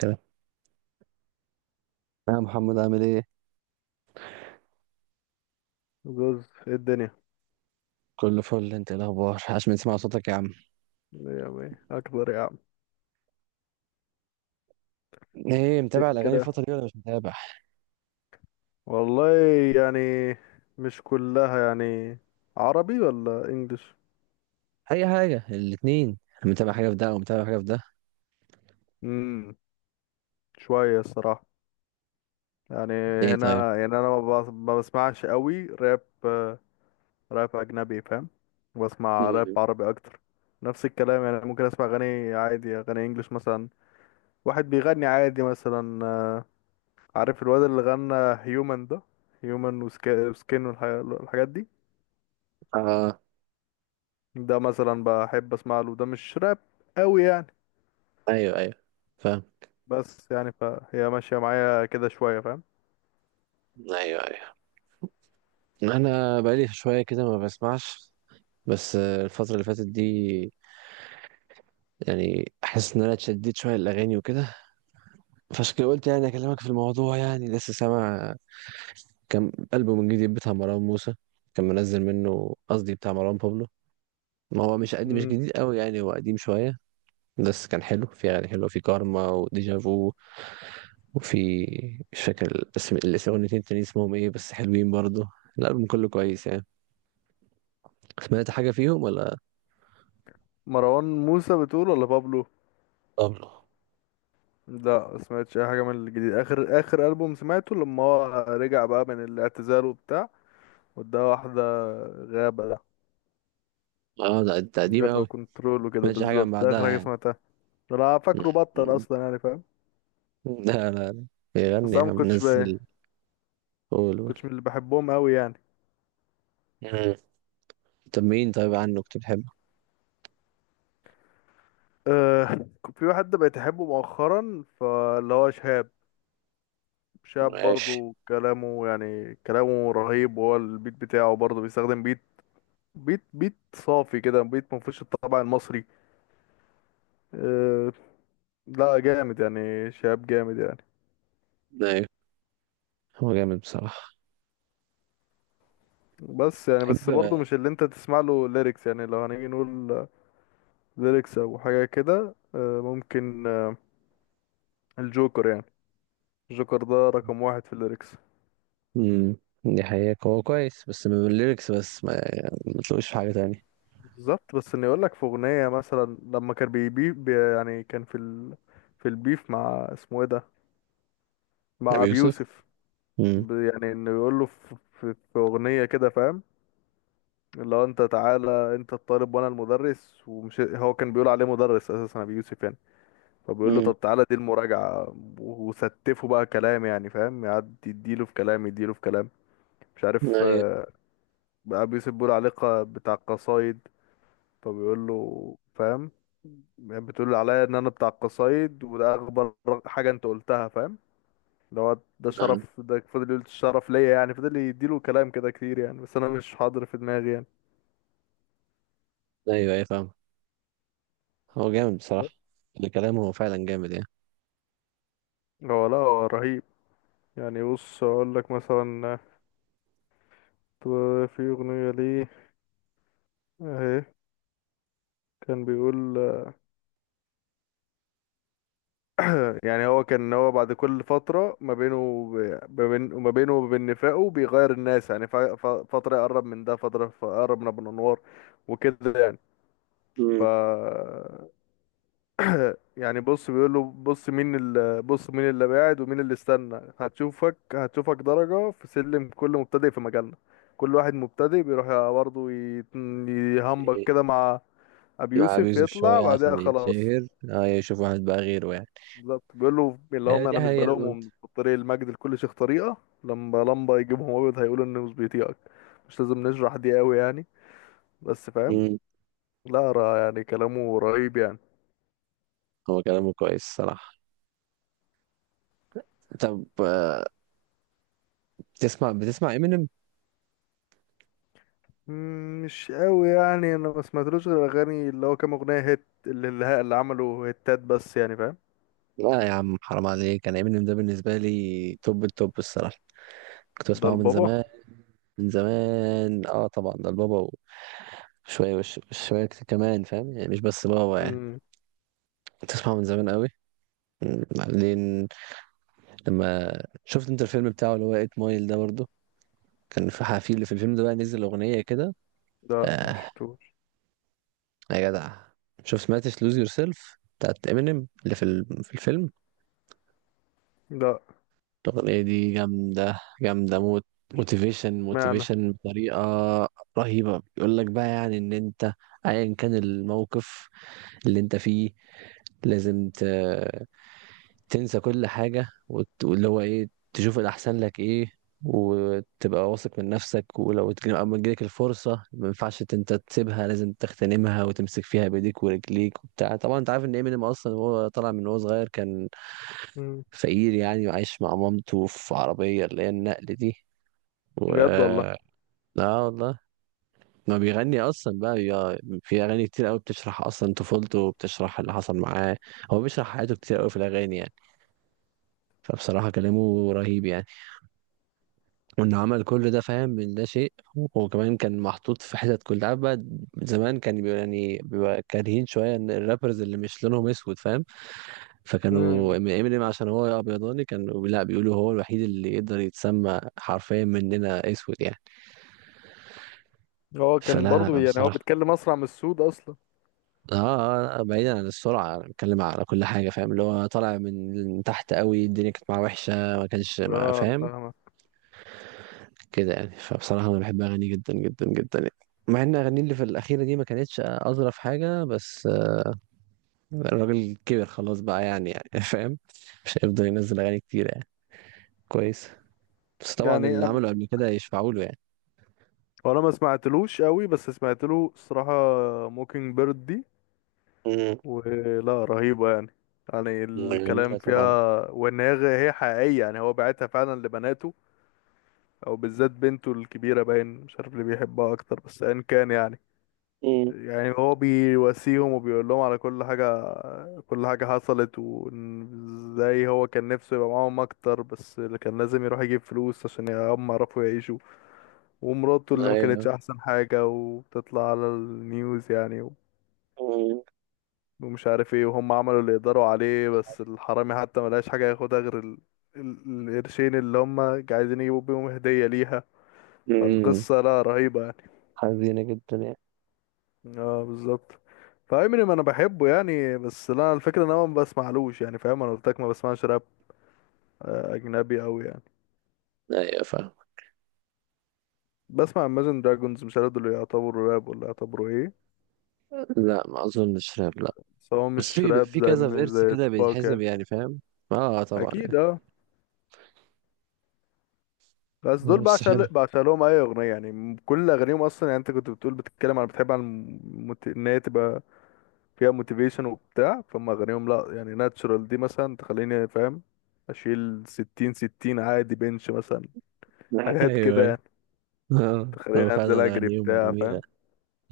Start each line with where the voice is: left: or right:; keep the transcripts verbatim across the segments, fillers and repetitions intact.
right: كلام. يا محمد، عامل ايه؟
left: جوز إيه الدنيا.
right: كله فل. انت ايه الاخبار عشان نسمع صوتك يا عم؟
left: يعني اكبر يا عم.
right: ايه، متابع
left: ايه
right: الاغاني
left: كده،
right: الفترة دي ولا مش متابع؟
left: والله، يعني مش كلها يعني، عربي ولا انجليش.
right: اي حاجة، الاتنين. متابع حاجة في ده او متابع حاجة في ده؟
left: امم شويه الصراحه، يعني
right: ايه طيب؟
left: هنا يعني انا ما بس- ما بسمعش قوي راب، آه، راب اجنبي فاهم. بسمع راب
right: امم.
left: عربي اكتر. نفس الكلام، يعني ممكن اسمع اغاني عادي، اغاني انجليش مثلا، واحد بيغني عادي مثلا آه، عارف الواد اللي غنى هيومن ده، هيومن وسكين والحاجات دي،
right: اه،
left: ده مثلا بحب اسمع له. ده مش راب قوي يعني،
right: ايوه ايوه فاهم.
left: بس يعني فهي ماشية معايا كده شوية فاهم.
right: ايوه ايوه. انا بقالي شوية كده ما بسمعش، بس آه، الفترة اللي فاتت دي يعني احس ان انا اتشددت شوية الاغاني وكده. فعشان كده قلت يعني اكلمك في الموضوع. يعني لسه سامع كم ألبوم من جديد بتاع مروان موسى كان منزل منه؟ قصدي بتاع مروان بابلو. ما هو مش قد مش
left: امم
right: جديد قوي يعني، هو قديم شوية، بس كان حلو، في أغاني حلوة في كارما وديجافو، وفي مش فاكر الاسم الاسم، الاتنين التانيين اسمهم ايه، بس حلوين برضه. الألبوم كله كويس يعني. سمعت حاجة فيهم ولا؟
left: مروان موسى بتقول ولا بابلو؟
right: طبعا.
left: لا سمعتش اي حاجة من الجديد. اخر اخر ألبوم سمعته لما هو رجع بقى من الاعتزال وبتاع، وده واحدة غابة ده،
right: اه، ده ده قديم
left: غابة
right: قوي.
left: وكنترول وكده،
right: سمعتش حاجة من
left: بالظبط ده
right: بعدها
left: اخر حاجة
right: يعني؟
left: سمعتها. انا
right: م-
left: فاكره بطل
right: م-
left: اصلا يعني فاهم.
right: لا لا لا، يغني
left: بس انا
right: يا عم،
left: مكنتش بقى
right: نزل. قول قول.
left: مكنتش من اللي بحبهم قوي يعني.
right: مم. طب مين طيب عنه كنت بتحبه؟
left: أه في واحد بقيت احبه مؤخرا فاللي هو شهاب. شاب،
right: ماشي.
left: برضو كلامه يعني كلامه رهيب، وهو البيت بتاعه برضو بيستخدم بيت، بيت بيت صافي كده، بيت ما فيهوش الطبع المصري. أه لا جامد يعني، شاب جامد يعني.
right: ايوه، هو جامد بصراحة.
left: بس يعني بس، برضو
right: بحب.
left: مش اللي انت تسمع له ليركس يعني، لو هنيجي نقول ليركس او حاجة كده، أه ممكن، آه، الجوكر يعني. الجوكر ده رقم واحد في الليركس.
right: امم. دي حقيقة، هو كويس بس من الليركس بس، ما يعني ما تلاقوش في حاجة تانية.
left: بالظبط، بس اني اقول لك في اغنية مثلا لما كان بيبي بي يعني كان في ال... في البيف مع اسمه ايه ده، مع
right: أبي
left: ابي
right: يوسف.
left: يوسف.
right: امم
left: ب- يعني انه يقول له في, في, في اغنيه كده فاهم، اللي هو انت تعالى، انت الطالب وانا المدرس، ومش هو كان بيقول عليه مدرس اساسا ابي يوسف يعني. فبيقول له
right: امم.
left: طب تعالى دي المراجعه. و- وستفه بقى كلام يعني فاهم، يقعد يديله في كلام، يديله في كلام، مش عارف
right: أيوة.
left: آه، ابي يوسف بيقول عليه ق- بتاع القصايد، فبيقول له فاهم، بتقول عليا ان انا بتاع القصايد، وده اغبى حاجه انت قلتها فاهم، اللي هو ده
right: آه.
left: شرف، ده فضل يقول الشرف ليا يعني، فضل يديله كلام كده كتير يعني، بس انا مش حاضر في دماغي يعني.
right: أيوة أيوة فاهم. هو جامد بصراحة. الكلام هو فعلا جامد يعني.
left: هو لا هو رهيب يعني. بص اقول لك مثلا، آه، في اغنيه ليه اهي، كان بيقول آه، يعني هو كان هو بعد كل فتره ما بينه وب- ما بين، وما بينه وبين نفاقه بيغير الناس يعني، ف- ف- فتره يقرب من ده، فتره يقرب من ابو الانوار وكده يعني. ف
right: امم.
left: يعني بص بيقول له بص، مين اللي بص مين اللي بعد ومين اللي استنى، هتشوفك، هتشوفك درجة في سلم كل مبتدئ في مجالنا. كل واحد مبتدئ بيروح برضه يت- يهمبك كده مع أبي
right: مع أبي
left: يوسف،
right: يوسف
left: يطلع
right: شوية
left: بعدها
right: عشان
left: خلاص.
right: يتشهر، أه يشوف واحد بقى غيره يعني.
left: بالظبط، بيقول له اللي
right: آه،
left: هم
right: دي
left: أنا مش
right: حقيقة برضه.
left: بلومهم، في طريق المجد لكل شيخ طريقة. لما لمبة يجيبهم أبيض هيقولوا إنه مش بيطيقك. مش لازم نشرح دي قوي يعني، بس فاهم.
right: امم.
left: لا را- يعني كلامه رهيب يعني.
right: هو كلامه كويس صراحة. طب، آه، بتسمع بتسمع إمينيم؟
left: مم، مش قوي يعني، انا ما سمعتلوش غير اغاني اللي هو كام اغنيه هيت، اللي اللي اللي عملوا هيتات، بس يعني فاهم.
right: لا يا عم، حرام عليك، أنا إمينيم ده بالنسبة لي توب التوب الصراحة. كنت
left: ده
right: بسمعه من
left: البابا.
right: زمان. من زمان، اه طبعا، ده البابا. شوية، وش شوية كت- كمان، فاهم يعني، مش بس بابا يعني.
left: امم
right: تسمعه من زمان قوي. م، بعدين لما شفت انت الفيلم بتاعه، اللي هو ايت مايل ده برضه، كان في حفيل في الفيلم ده، بقى نزل أغنية كده.
left: لا ما
right: آه.
left: شفتوش.
right: يا جدع، شوف، سمعتش لوز يور سيلف بتاعت امينيم اللي في ال- في الفيلم؟
left: لا،
right: الأغنية دي جامدة جامدة موت. موتيفيشن
left: معنى.
right: موتيفيشن بطريقة رهيبة. بيقول لك بقى يعني ان انت ايا كان الموقف اللي انت فيه، لازم تنسى كل حاجة، وت- واللي هو ايه، تشوف الأحسن لك ايه، وتبقى واثق من نفسك، ولو اتج- أما تجيلك الفرصة ما ينفعش ت- انت تسيبها، لازم تغتنمها وتمسك فيها بإيديك ورجليك وبتاع. طبعا انت عارف ان امينيم اصلا، وهو طالع من وهو صغير، كان
left: امم
right: فقير يعني، وعايش مع مامته في عربية اللي هي النقل دي، و.
left: بجد والله.
right: لا والله، ما بيغني اصلا بقى، بيبقى في اغاني كتير قوي بتشرح اصلا طفولته وبتشرح اللي حصل معاه. هو بيشرح حياته كتير قوي في الاغاني يعني. فبصراحة كلامه رهيب يعني. وانه عمل كل ده، فاهم، من ده شيء، وكمان كان محطوط في حتت كلها، عارف بقى. زمان كان بيبقى يعني بيبقى كارهين شويه ان الرابرز اللي مش لونهم اسود، فاهم؟ فكانوا
left: امم
right: امينيم عشان هو ابيضاني كانوا لا بيقولوا هو الوحيد اللي يقدر يتسمى حرفيا مننا اسود يعني.
left: هو كان
right: فلا
left: برضو
right: لا
left: يعني هو
right: بصراحه.
left: بيتكلم اسرع من السود اصلا.
right: اه، آه، آه، بعيدا عن السرعه، أنا بتكلم على كل حاجه، فاهم، اللي هو طالع من تحت قوي، الدنيا كانت معاه وحشه، ما كانش ما
left: اه
right: فاهم
left: فاهمه.
right: كده يعني. فبصراحة أنا بحب أغانيه جدا جدا جدا يعني. مع إن أغانيه اللي في الأخيرة دي ما كانتش أظرف حاجة، بس آه، الراجل كبر خلاص بقى يعني يعني فاهم، مش هيفضل ينزل أغاني كتير يعني. كويس. بس طبعا
left: يعني
right: اللي
left: انا،
right: عمله قبل كده يشفعوا له يعني.
left: وانا ما سمعتلوش قوي، بس سمعت له الصراحه موكينج بيرد دي،
right: مم.
left: ولا رهيبه يعني. يعني الكلام
right: جميلة طبعا.
left: فيها، وان هي هي حقيقيه يعني، هو بعتها فعلا لبناته، او بالذات بنته الكبيره باين، مش عارف اللي بيحبها اكتر، بس ان كان يعني،
right: مم.
left: يعني هو بيواسيهم وبيقول لهم على كل حاجه، كل حاجه حصلت، وازاي هو كان نفسه يبقى معاهم اكتر، بس اللي كان لازم يروح يجيب فلوس عشان هم يعرفوا يعيشوا، ومراته اللي ما كانتش
right: أيوه.
left: احسن حاجه وبتطلع على النيوز يعني، و-
right: مم.
left: ومش عارف ايه، وهم عملوا اللي يقدروا عليه، بس الحرامي حتى ملقاش حاجه ياخدها غير ال... ال- القرشين اللي هم عايزين يجيبوا بيهم هديه ليها.
right: امم.
left: فالقصه لا رهيبه.
right: حزينة جدا يعني.
left: اه بالظبط. فامينيم انا بحبه يعني، بس لا الفكره ان انا ما بسمعلوش يعني فاهم، انا قلت لك ما بسمعش راب آه، اجنبي قوي يعني.
right: ايوه فاهم.
left: بسمع Imagine Dragons، مش عارف دول يعتبروا راب ولا يعتبروا ايه.
right: لا ما اظنش راب، لا.
left: بس هو
right: بس في،
left: مش
right: بيبقى
left: راب
right: في
left: زي،
right: كذا فيرس
left: زي
right: كده
left: توباك
right: بيتحسب
left: يعني.
right: يعني، فاهم. اه طبعا
left: اكيد
right: يعني.
left: اه. بس دول
right: آه، بس حلو.
left: بعشق بعشق لهم اي اغنيه يعني، م- كل اغانيهم اصلا يعني، انت كنت بتقول بتتكلم عن، بتحب عن المت... ان هي تبقى فيها موتيفيشن وبتاع. فما اغانيهم لا يعني، ناتشورال دي مثلا تخليني فاهم، اشيل ستين ستين عادي بنش مثلا، حاجات
right: ايوه أيوة.
left: كده
right: اه
left: تخليني
right: هو فعلا
left: انزل اجري
right: اغانيهم
left: بتاع
right: جميله.
left: فاهم.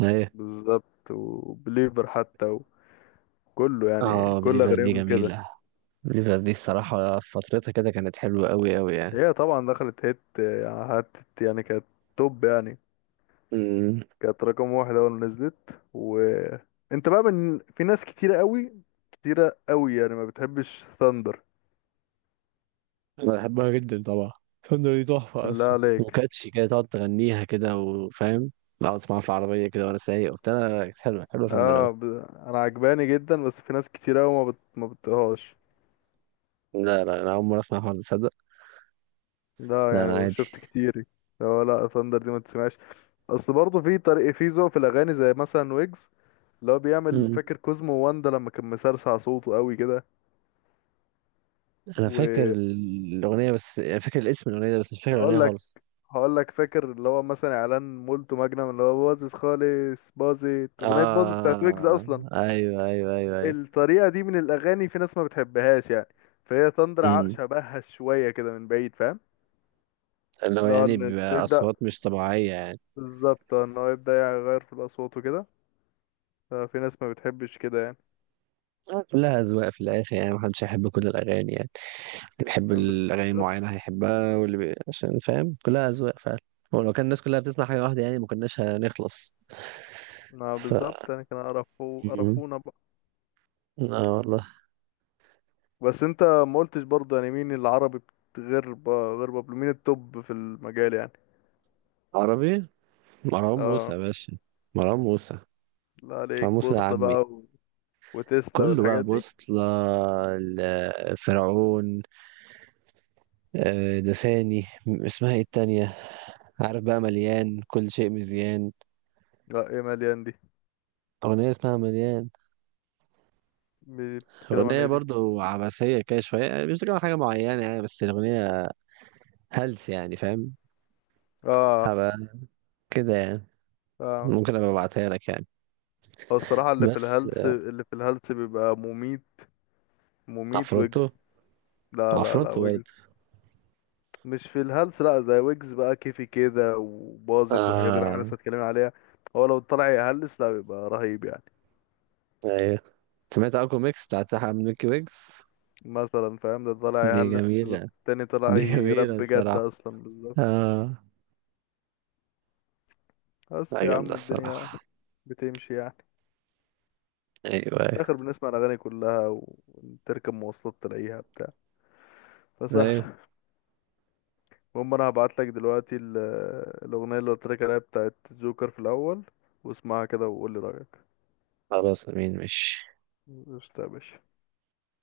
right: ايوه.
left: بالظبط، وبليفر حتى، وكله يعني
right: اه،
left: كل
right: بليفر دي
left: اغانيهم كده.
right: جميله. بليفر دي الصراحه في فترتها كده كانت حلوه قوي قوي يعني.
left: هي طبعا دخلت هيت يعني حتت يعني كانت توب يعني.
right: امم.
left: كانت رقم واحد اول ما نزلت. وانت بقى من في ناس كتيرة قوي، كتيرة قوي يعني ما بتحبش ثاندر.
right: انا بحبها جدا طبعا. فندق دي تحفه
left: بالله
right: اصلا،
left: عليك!
right: وكاتشي كده تقعد تغنيها كده، وفاهم، اقعد اسمعها في العربيه كده وانا سايق وبتاع. لا، لا، كانت حلوه حلوه فندق أوي.
left: اه ب... انا عجباني جدا، بس في ناس كتيرة قوي ما بت... ما بتطيقهاش.
right: لا لا، انا اول مره اسمع حوار ده، تصدق.
left: لا
right: لا، انا
left: يعني
right: عادي.
left: شفت كتير. لا، لا، ثاندر دي ما تسمعش. اصل برضه في طريق، في ذوق في الاغاني زي مثلا ويجز، اللي هو بيعمل
right: مم.
left: فاكر كوزمو واندا لما كان مسرسع صوته قوي كده.
right: انا فاكر
left: وهقول
right: الاغنيه، بس فاكر الاسم الاغنيه ده، بس مش فاكر الاغنيه
left: لك
right: خالص.
left: هقول لك، فاكر اللي هو مثلا اعلان مولتو ماجنم اللي هو باظظ خالص، باظت اغنيه، باظت بتاعت ويجز
right: اه
left: اصلا.
right: ايوه ايوه ايوه ايوه.
left: الطريقه دي من الاغاني في ناس ما بتحبهاش يعني، فهي تندر ع-
right: مم.
left: شبهها شويه كده من بعيد فاهم.
right: اللي هو
left: لا
right: يعني
left: ان تبدا،
right: بأصوات مش طبيعية يعني.
left: بالظبط، آه، ان هو يبدا يغير في الاصوات وكده، ففي ناس ما بتحبش كده يعني.
right: آه، كلها أذواق في الآخر يعني، محدش هيحب كل الأغاني يعني، اللي بيحب
left: يعني
right: الأغاني
left: بالظبط.
right: معينة هيحبها، واللي بي... عشان فاهم، كلها أذواق فعلا. ولو كان الناس كلها بتسمع حاجة واحدة يعني ما كناش هنخلص.
left: ما
right: ف.
left: بالظبط يعني، كان قرفو
right: مم.
left: قرفونا بقى.
right: آه والله.
left: بس انت ما قلتش برضه يعني مين العربي بت- غير ب- غير بابلو، مين التوب في المجال يعني؟
right: عربي، مروان موسى
left: اه،
right: يا باشا. مروان موسى.
left: لا
right: مروان
left: عليك
right: موسى ده
left: بوصلة
right: عمي.
left: بقى، و... وتسلا
right: كله بقى
left: والحاجات دي.
right: بوصلة. ال- فرعون. آه، لساني، م- اسمها ايه التانية؟ عارف بقى، مليان كل شيء مزيان،
left: لا ايه مليان دي؟
right: أغنية اسمها مليان.
left: مي- بتتكلم عن
right: أغنية
left: ايه دي؟
right: برضو عبثية كده شوية يعني، مش بتكلم عن حاجة معينة يعني، بس الأغنية هلس يعني، فاهم.
left: اه.
right: هبقى كده يعني،
left: اه.
right: ممكن أبقى أبعتها لك يعني.
left: هو الصراحة اللي في
right: بس.
left: الهلس، اللي في الهلس بيبقى مميت. مميت
right: عفروتو.
left: ويجز. لا، لا، لا،
right: عفروتو برضه.
left: ويجز مش في الهلس، لا زي ويجز بقى كيفي كده وباظت والحاجات اللي احنا
right: آه.
left: لسه اتكلمنا عليها. هو لو طلع يهلس لا بيبقى رهيب يعني،
right: أيوة. سمعت أكو ميكس بتاعت أحمد ميكي ويكس؟
left: مثلا فاهم، ده طالع
right: دي
left: يهلس
right: جميلة.
left: والتاني طالع
right: دي جميلة
left: يرب جد
right: الصراحة.
left: اصلا، بالظبط.
right: آه.
left: بس
right: لا،
left: يا
right: جامدة
left: عم الدنيا
right: الصراحة.
left: بتمشي يعني،
right: أيوة
left: في الاخر
right: أيوة
left: بنسمع الاغاني كلها، و- وتركب مواصلات تلاقيها بتاع
right: أيوة.
left: فسهل. المهم انا هبعت لك دلوقتي ال- الاغنيه اللي قلت لك عليها بتاعت جوكر في الاول، واسمعها كده وقول لي رايك.
right: خلاص أمين، ماشي.
left: قشطة يا باشا.